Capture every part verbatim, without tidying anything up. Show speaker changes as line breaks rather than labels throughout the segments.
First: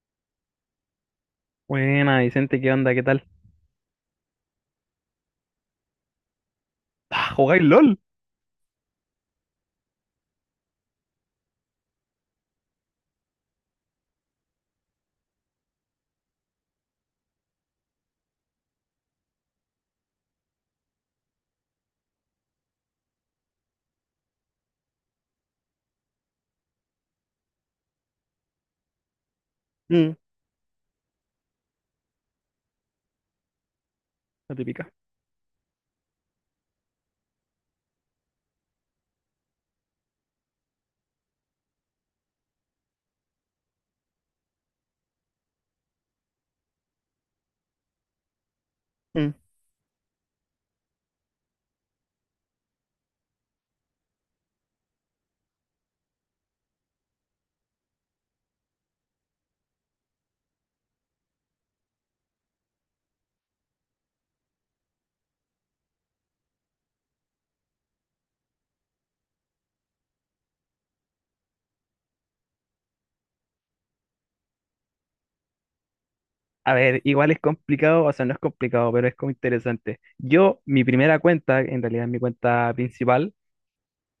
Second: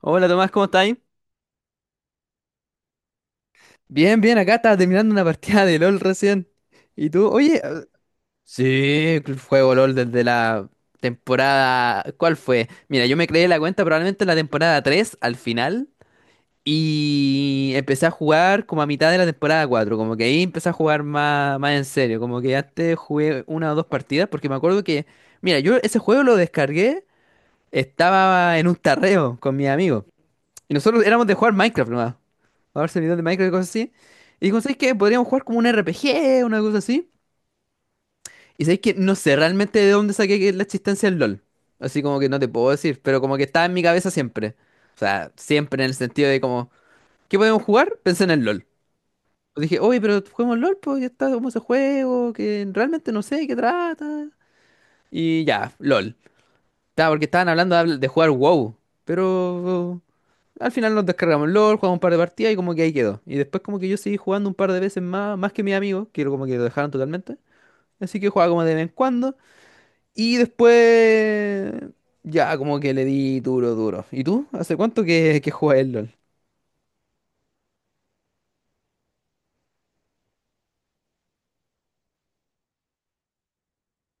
Hola Tomás, ¿cómo estás?
Buena, Vicente, ¿qué onda? ¿Qué tal?
Bien, bien, acá estaba terminando una partida de LOL recién. ¿Y tú?
Ah,
Oye,
¿jugáis
eh,
LOL?
sí, juego LOL desde la temporada... ¿Cuál fue? Mira, yo me creé la cuenta probablemente en la temporada tres, al final, y empecé a jugar como a mitad de la temporada cuatro, como que ahí empecé a jugar más, más en serio, como que antes jugué una o dos partidas porque me acuerdo que, mira, yo ese juego lo descargué, estaba en un tarreo con mis amigos.
Mm.
Y nosotros éramos de jugar Minecraft nomás. A ver servidores de Minecraft y cosas así. Y
La
digo, ¿sabes
típica.
qué? Podríamos jugar como un R P G, una cosa así. Y sabes que no sé realmente de dónde saqué que la existencia del LOL. Así como que no te puedo decir, pero como que estaba en mi cabeza siempre. O sea, siempre en el sentido de como, ¿qué podemos jugar? Pensé en el LOL.
mm.
Pues dije, oye, pero juguemos LOL, pues ya está como ese juego, que realmente no sé de qué trata. Y ya, LOL. Estaba porque estaban hablando de habl- de jugar WoW. Pero al final nos descargamos el LOL, jugamos un par de partidas y como que ahí quedó. Y después como que yo seguí jugando un par de veces más, más que mis amigos, que como que lo dejaron totalmente. Así que jugaba como de vez en cuando. Y después ya como que le di duro, duro. ¿Y tú? ¿Hace cuánto que, que juegas el LOL?
A ver, igual es complicado, o sea, no es complicado, pero es como interesante. Yo, mi primera cuenta, en realidad es mi cuenta principal.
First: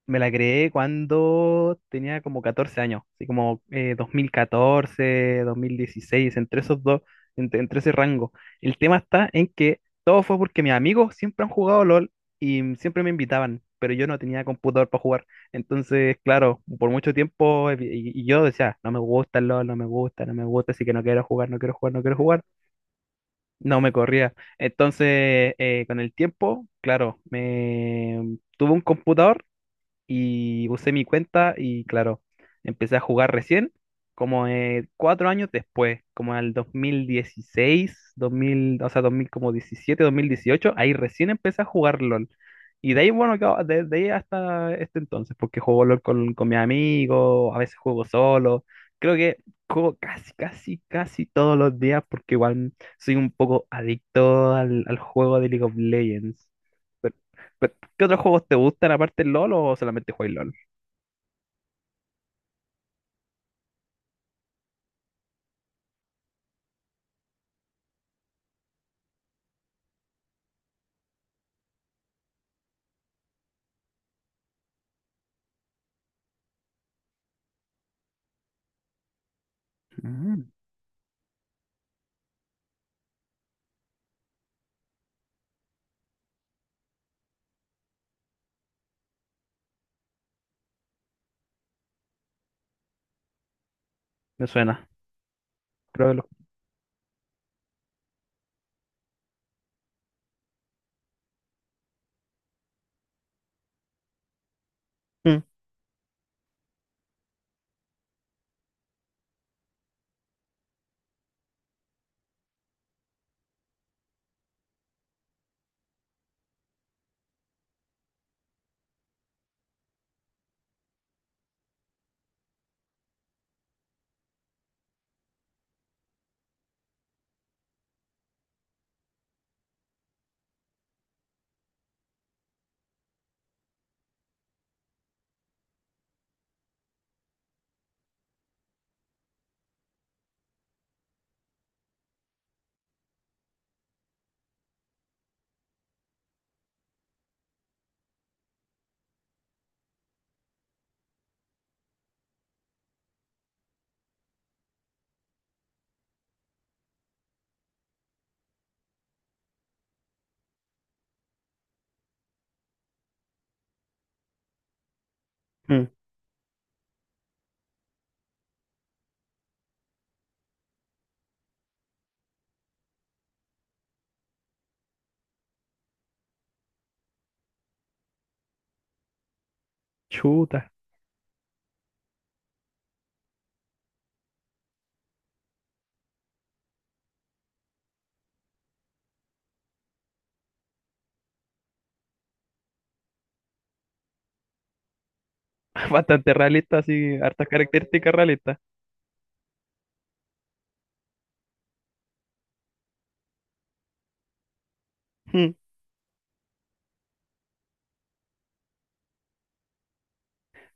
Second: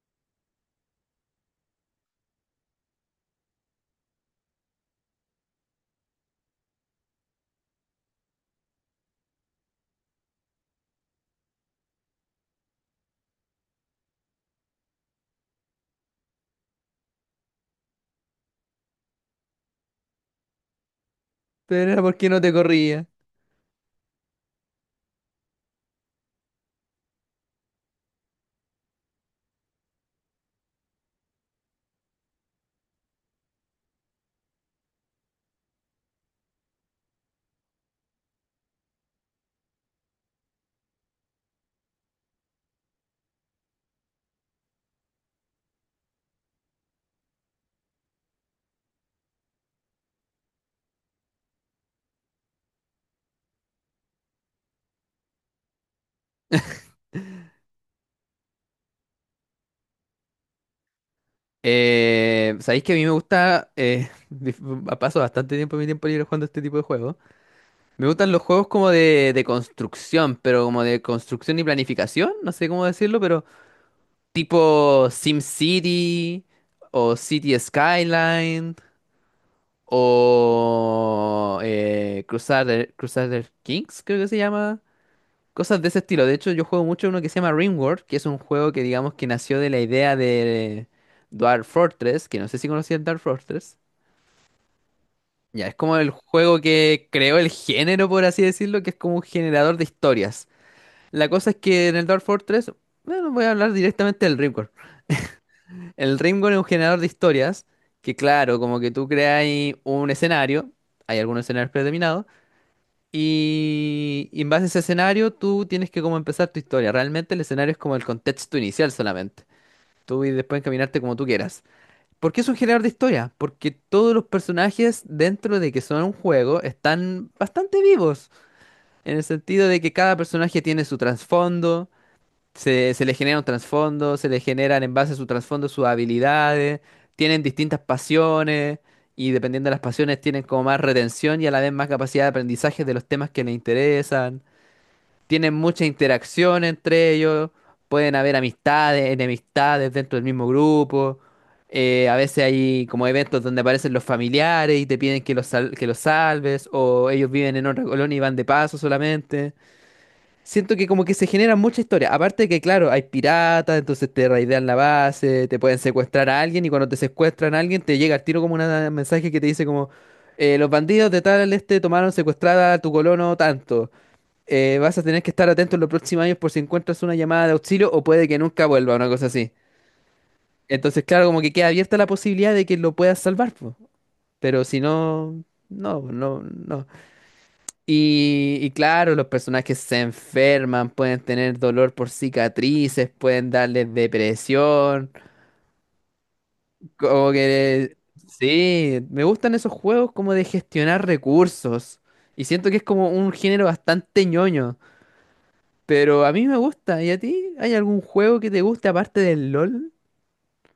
Me la creé cuando tenía como catorce años, así como eh, dos mil catorce, dos mil dieciséis, entre esos dos, entre, entre ese rango. El tema está en que todo fue porque mis amigos siempre han jugado LOL y siempre me invitaban, pero yo no tenía computador para jugar. Entonces, claro, por mucho tiempo eh, y, y yo decía, no me gusta el LOL, no me gusta, no me gusta, así que no quiero jugar, no quiero
Pero
jugar, no
era
quiero
porque no
jugar.
te corría.
No me corría. Entonces, eh, con el tiempo, claro, me tuve un computador y usé mi cuenta y claro, empecé a jugar recién, como eh, cuatro años después, como al dos mil dieciséis, dos mil, o sea, dos mil, como diecisiete, dos mil dieciocho, ahí recién empecé a jugar LOL. Y de ahí, bueno, que- a- de, de ahí hasta este entonces, porque juego LOL con, con mis amigos, a veces juego solo, creo que juego casi, casi, casi todos los días, porque igual soy un poco adicto al, al juego de League of Legends. Pero- pero, ¿qué otros juegos te gustan aparte del LOL o solamente juegas LOL?
Eh, sabéis que a mí me gusta, eh, paso bastante tiempo de mi tiempo libre jugando este tipo de juegos. Me gustan los juegos como de, de construcción, pero como de construcción y planificación, no sé cómo decirlo, pero... tipo SimCity o City Skyline
Mm,
o eh, Crusader, Crusader Kings, creo que se llama. Cosas de ese estilo. De hecho, yo juego mucho uno que se llama RimWorld, que es un juego que digamos que nació de la idea de Dwarf Fortress, que no sé si conocías Dwarf Fortress.
me suena,
Ya, es como
creo
el
que lo...
juego que creó el género, por así decirlo, que es como un generador de historias. La cosa es que en el Dwarf Fortress, bueno, voy a hablar directamente del RimWorld.
Mm,
El Rimworld es un generador de historias que, claro, como que tú creas un escenario, hay algunos escenarios predeterminados, y, y en base a ese escenario tú tienes que como empezar tu historia. Realmente el escenario es como el contexto inicial solamente. Tú y después encaminarte como tú quieras. ¿Por qué es un generador de historia? Porque todos los personajes dentro de que son un juego están bastante vivos, en el sentido de que cada personaje tiene su trasfondo. Se, se le genera un trasfondo, se le generan en base a su trasfondo sus habilidades, tienen distintas pasiones y dependiendo de las pasiones tienen como más retención y a la vez más capacidad de aprendizaje de los temas que les interesan. Tienen mucha interacción entre ellos, pueden haber amistades, enemistades dentro del mismo grupo. Eh, a veces hay como eventos donde aparecen los familiares y te piden que los, sal- que los salves, o ellos viven en otra colonia y van de paso solamente. Siento que como que se genera mucha historia. Aparte de que, claro, hay piratas, entonces te raidean la base, te pueden
mm,
secuestrar a alguien y cuando te secuestran a alguien te llega al tiro como una- un mensaje que te dice como eh, los bandidos de tal este tomaron secuestrada a tu colono tanto. Eh, vas a tener que estar atento en los próximos años por si encuentras una llamada de auxilio o puede que nunca vuelva, una cosa así.
chuta.
Entonces, claro, como que queda abierta la posibilidad de que lo puedas salvar, po. Pero si no, no, no, no. Y, y claro, los personajes se enferman, pueden tener dolor por cicatrices, pueden darles depresión,
Bastante realista, así,
como
hartas
que...
características realistas.
Sí, me gustan esos juegos como de gestionar recursos. Y siento que es como un género bastante ñoño,
Mm.
pero a mí me gusta. ¿Y a ti? ¿Hay algún juego que te guste aparte del LOL?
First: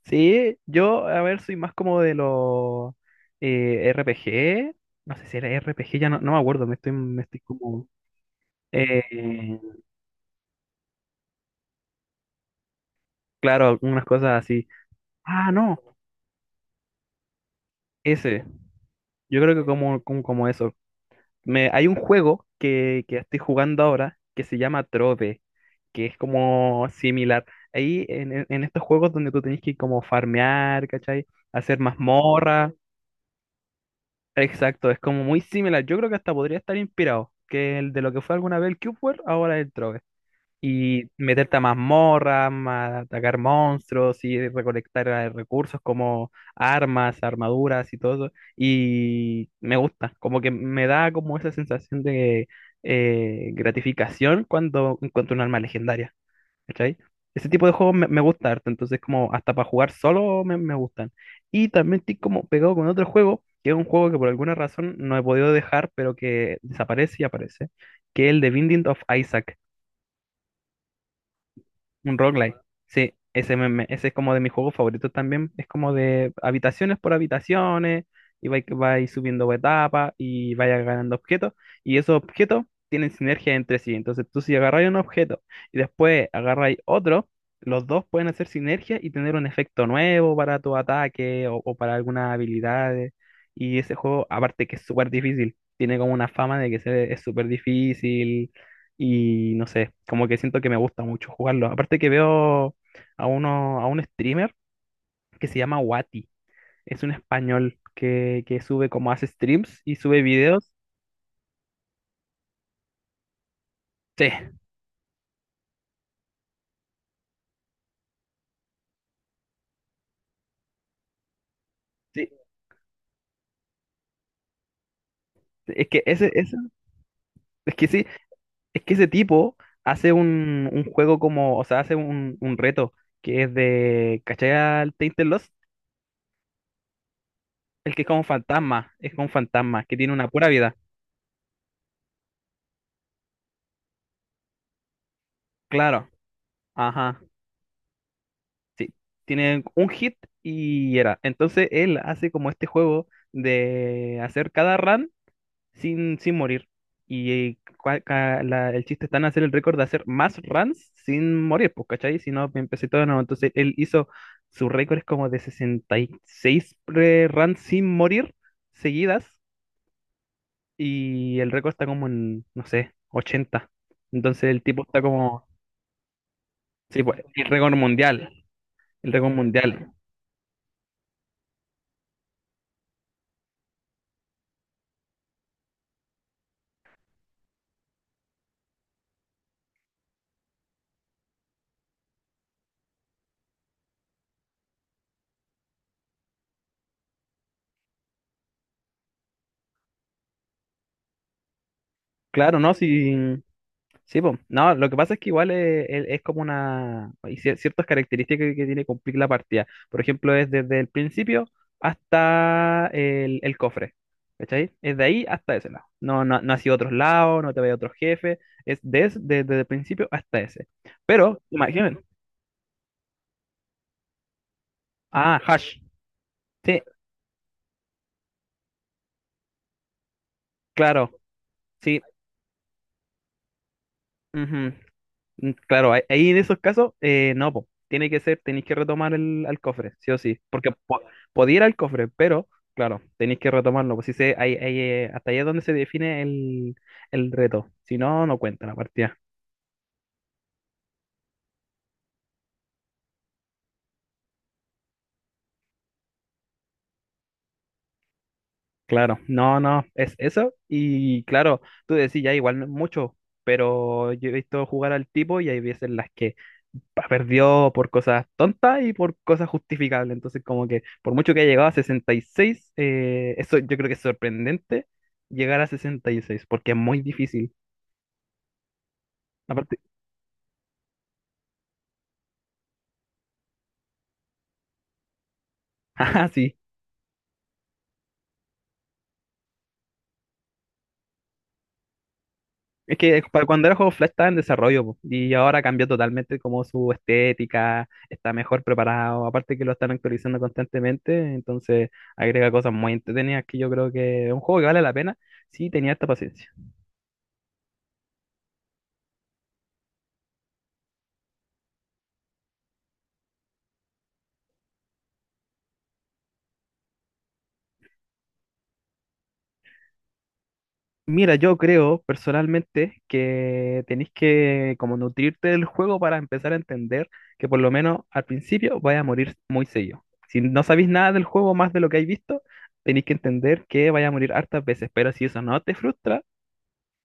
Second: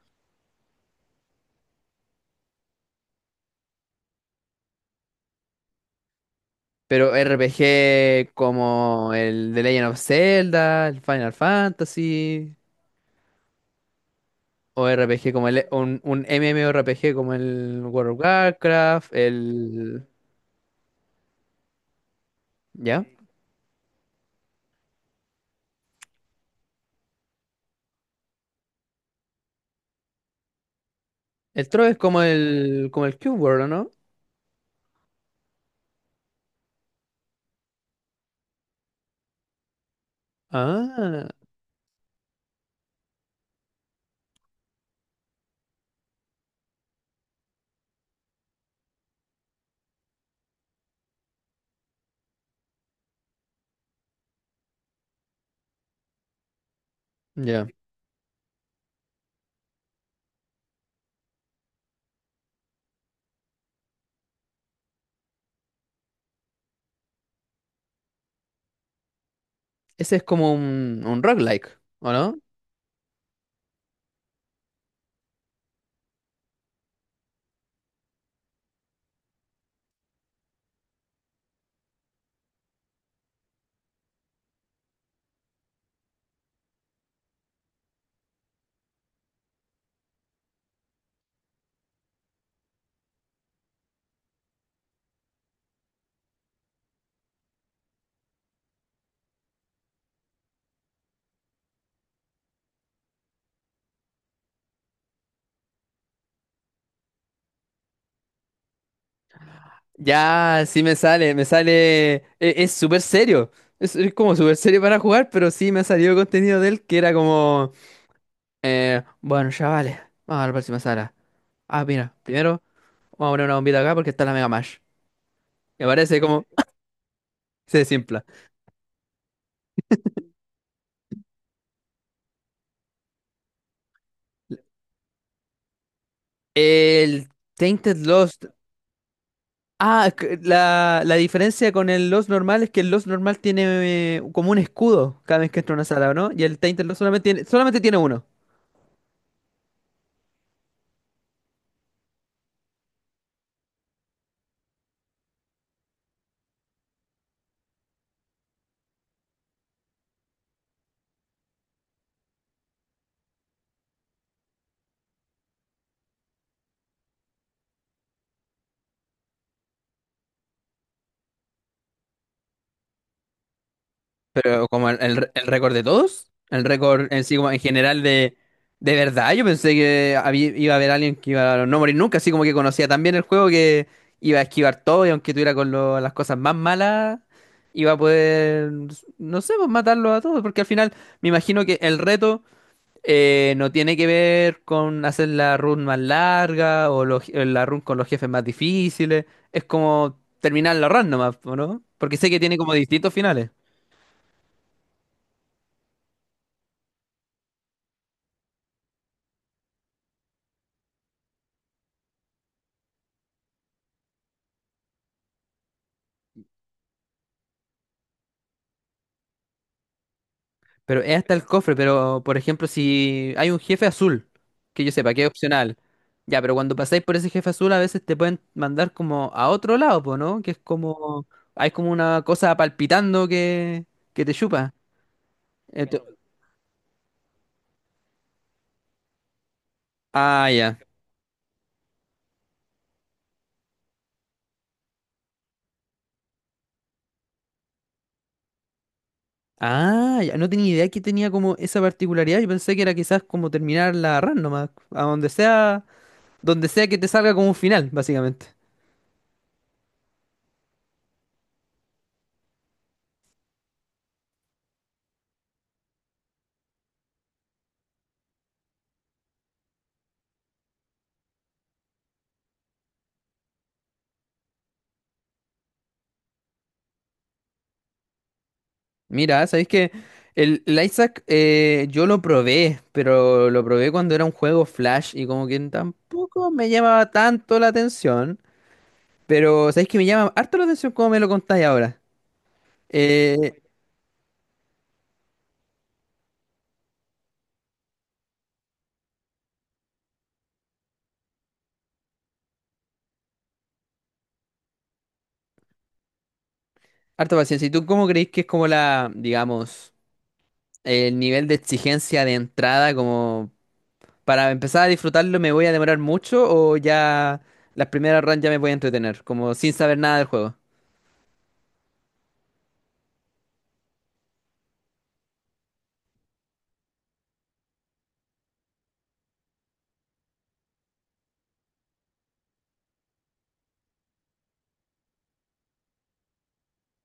Sí, yo, a ver, soy más como de los eh, R P G. No sé si era R P G, ya no, no me acuerdo, me estoy,
Pero
me estoy como...
R P G como el
eh,
The Legend of Zelda, el Final Fantasy.
claro, algunas cosas así.
O R P G como
Ah,
el,
no,
un, un M M O R P G como el World of
ese.
Warcraft,
Yo creo que como,
el...
como, como eso. Me, hay un juego
¿Ya?
que, que estoy jugando ahora que se llama Trove, que es como similar. Ahí en, en- en estos juegos donde tú tenés que como farmear, ¿cachai?
El
Hacer
Trove es como
mazmorra.
el, como el Cube World, ¿o no?
Exacto, es como muy similar. Yo creo que hasta podría estar inspirado, que el de lo que fue alguna vez el Cube World, ahora es el Trove y
Ah,
meterte a mazmorras, ma- atacar monstruos y recolectar eh, recursos como armas, armaduras y todo eso. Y me gusta, como que me da como esa sensación de eh, gratificación cuando encuentro un arma legendaria, ¿cachai? Ese
ya.
tipo de juegos me, me gusta harto, entonces como hasta para jugar solo me, me gustan. Y también estoy como pegado con otro juego, que es un juego que por alguna razón no he podido dejar, pero que desaparece y aparece, que es el de Binding of Isaac.
Ese es como un, un roguelike, ¿o
Un
no?
roguelike. Sí, ese, me- me- ese es como de mis juegos favoritos también. Es como de habitaciones por habitaciones y vais vais subiendo etapas y vayas ganando objetos. Y esos objetos tienen sinergia entre sí. Entonces tú si agarráis un objeto y después agarráis otro, los dos pueden hacer sinergia y tener un efecto nuevo para tu ataque o, o para algunas habilidades. Y ese juego, aparte que es súper difícil, tiene como una fama de que se- es súper difícil y no sé, como que siento que me gusta mucho jugarlo. Aparte que veo a uno, a un streamer que se llama Wati. Es un español que, que sube como hace streams y sube
Ya,
videos.
sí me sale, me sale... e- Es súper serio. Es, es
Sí,
como súper serio para jugar, pero sí me ha salido contenido de él que era como... eh, bueno, chavales, vamos a la próxima sala. Ah, mira,
sí.
primero vamos a poner una bombita acá porque está la Mega Mash. Me
Es que
parece
ese,
como...
ese- es
Se
que sí,
simpla.
es que ese tipo hace un, un juego como, o sea, hace un, un reto que es de, ¿cachai al Tainted Lost?
El
El
Tainted
que es como un
Lost.
fantasma, es como un fantasma, que
Ah,
tiene una
c-
pura vida.
la, la diferencia con el Lost normal es que el Lost normal tiene eh, como un escudo cada vez que entra a una
Claro.
sala, ¿o no? Y el Tainted Lost
Ajá.
solamente tiene, solamente tiene uno.
Tiene un hit y era. Entonces él hace como este juego de hacer cada run sin, sin morir. Y cua- ca- la- el chiste está en hacer el récord de hacer más runs sin morir, pues, ¿cachai? Si no, empecé todo de nuevo. Entonces él hizo, su récord es como de sesenta y seis pre- runs sin morir seguidas. Y el récord está como en, no sé, ochenta. Entonces el
Pero
tipo
como el,
está
el re- el
como,
récord de todos, el
sí,
récord
pues,
en sí
el
como en
récord
general
mundial.
de... De
El
verdad,
récord
yo pensé
mundial.
que había- iba a haber alguien que iba a no morir nunca, así como que conocía tan bien el juego que iba a esquivar todo y aunque tuviera con lo- las cosas más malas, iba a poder, no sé, pues, matarlo a todos, porque al final me imagino que el reto... Eh, no tiene que ver con hacer la run más larga o los- eh, la run con los jefes más difíciles. Es como terminar la run nomás, ¿o no? Porque sé que tiene
Claro,
como
¿no?
distintos
Sí,
finales.
sí, po. No, lo que pasa es que igual es, es- es como una... Hay cier- ciertas características que tiene que cumplir la partida. Por ejemplo, es desde el principio hasta el, el cofre. ¿Cachai? Es de ahí hasta ese lado. No, no, no ha sido otros lados, no te vaya a otros jefes. Es des- desde el principio hasta ese.
Pero es hasta
Pero,
el cofre.
imaginen.
Pero, por ejemplo, si hay un jefe azul, que yo sepa que es
Ah,
opcional.
Hash.
Ya, pero cuando
Sí,
pasáis por ese jefe azul, a veces te pueden mandar como a otro lado, po, ¿no? Que es
claro.
como. Hay como
Sí.
una cosa palpitando que, que te chupa.
Mm, claro, ahí
Ento-
ahí en esos casos, eh, no, po. Tiene que ser, tenéis que retomar el, al cofre, sí o sí,
ah,
porque
ya.
po- podía ir al cofre, pero claro, tenéis que retomarlo, pues si se, ahí, ahí, eh, hasta ahí es donde se define el, el reto, si no, no cuenta la partida,
Ah, ya no tenía idea que tenía como esa particularidad. Yo pensé que era quizás como terminar la run nomás, a donde sea, donde sea que te salga como un final, básicamente.
claro, no, no, es eso, y claro, tú decís, ya igual no es mucho, pero yo he visto jugar al tipo y hay veces en las que perdió por cosas tontas y por cosas justificables. Entonces, como que por mucho que haya llegado a sesenta y seis, eh, eso yo creo que es sorprendente, llegar a sesenta y seis porque es muy difícil.
Mira, sabéis
Aparte,
que el, el Isaac, eh, yo lo probé, pero lo probé cuando era un juego Flash y como que
ajá,
tampoco
sí.
me llamaba tanto la atención. Pero sabéis que me llama harto la atención como me lo contáis ahora.
Es que para
Eh,
cuando era juego Flash estaba en desarrollo, po, y ahora cambió totalmente como su estética, está mejor preparado, aparte que lo están actualizando constantemente, entonces agrega cosas muy entretenidas que yo creo que es un juego que vale la pena si tenía esta paciencia.
harto paciencia. ¿Y tú cómo creéis que es como la, digamos, el nivel de exigencia de entrada como para empezar a disfrutarlo? ¿Me voy a demorar mucho o ya las primeras runs ya me voy a entretener? Como sin saber nada del juego.
Mira, yo creo personalmente que tenéis que como nutrirte del juego para empezar a entender que por lo menos al principio vais a morir muy seguido. Si no sabéis nada del juego más de lo que habéis visto, tenéis que entender que vais a morir hartas veces, pero si eso no te frustra,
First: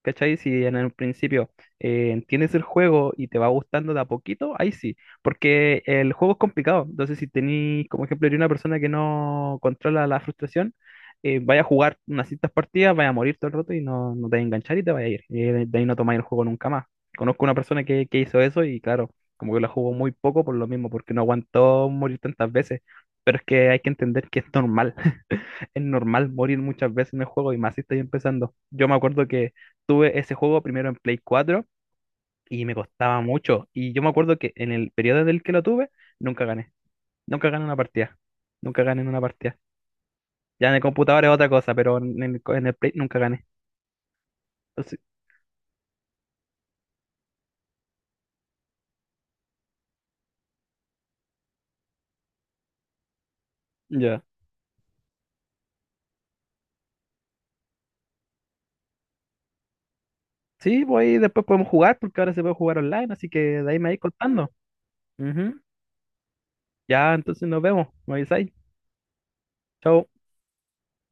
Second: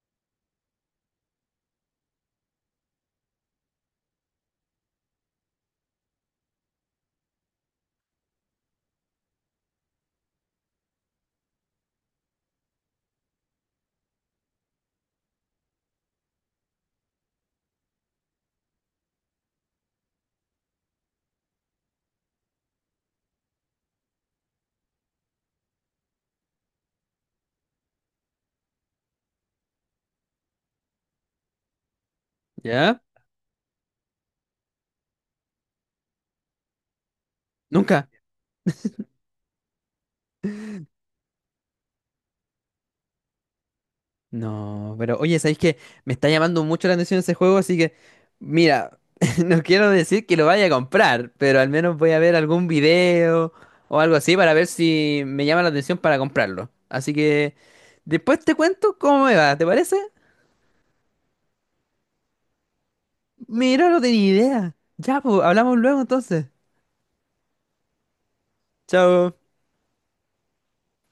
¿cachai? Si en el principio eh, entiendes el juego y te va gustando de a poquito, ahí sí, porque el juego es complicado. Entonces, si tenéis, como ejemplo, eres una persona que no controla la frustración, eh, vaya a jugar unas ciertas partidas, vaya a morir todo el rato y no, no te va a enganchar y te vaya a ir. Y de de ahí no tomáis el juego nunca más. Conozco una persona que, que hizo eso y claro, como que la jugó muy poco por lo mismo, porque no aguantó morir tantas veces. Pero es que hay que entender que es normal, es normal morir muchas veces en el juego y más si estoy empezando. Yo me acuerdo que tuve ese juego primero en Play cuatro y me
¿Ya?
costaba mucho. Y yo me acuerdo que en el periodo del que lo tuve, nunca gané. Nunca gané una
¿Nunca?
partida. Nunca gané en una partida. Ya en el computador es otra cosa, pero en el, co- en el Play nunca gané.
No,
Entonces,
pero oye, ¿sabéis que me está llamando mucho la atención ese juego? Así que, mira, no quiero decir que lo vaya a comprar, pero al menos voy a ver algún video o algo
ya.
así para ver si me llama la atención para comprarlo. Así que después te cuento cómo me va, ¿te parece?
Sí, pues ahí después podemos jugar porque ahora se puede jugar online, así que de ahí
Mira,
me vais
no tenía
contando.
idea. Ya, pues,
Ujú.
hablamos luego entonces.
Ya, entonces nos vemos. Me avisáis.
Chao.
Chao.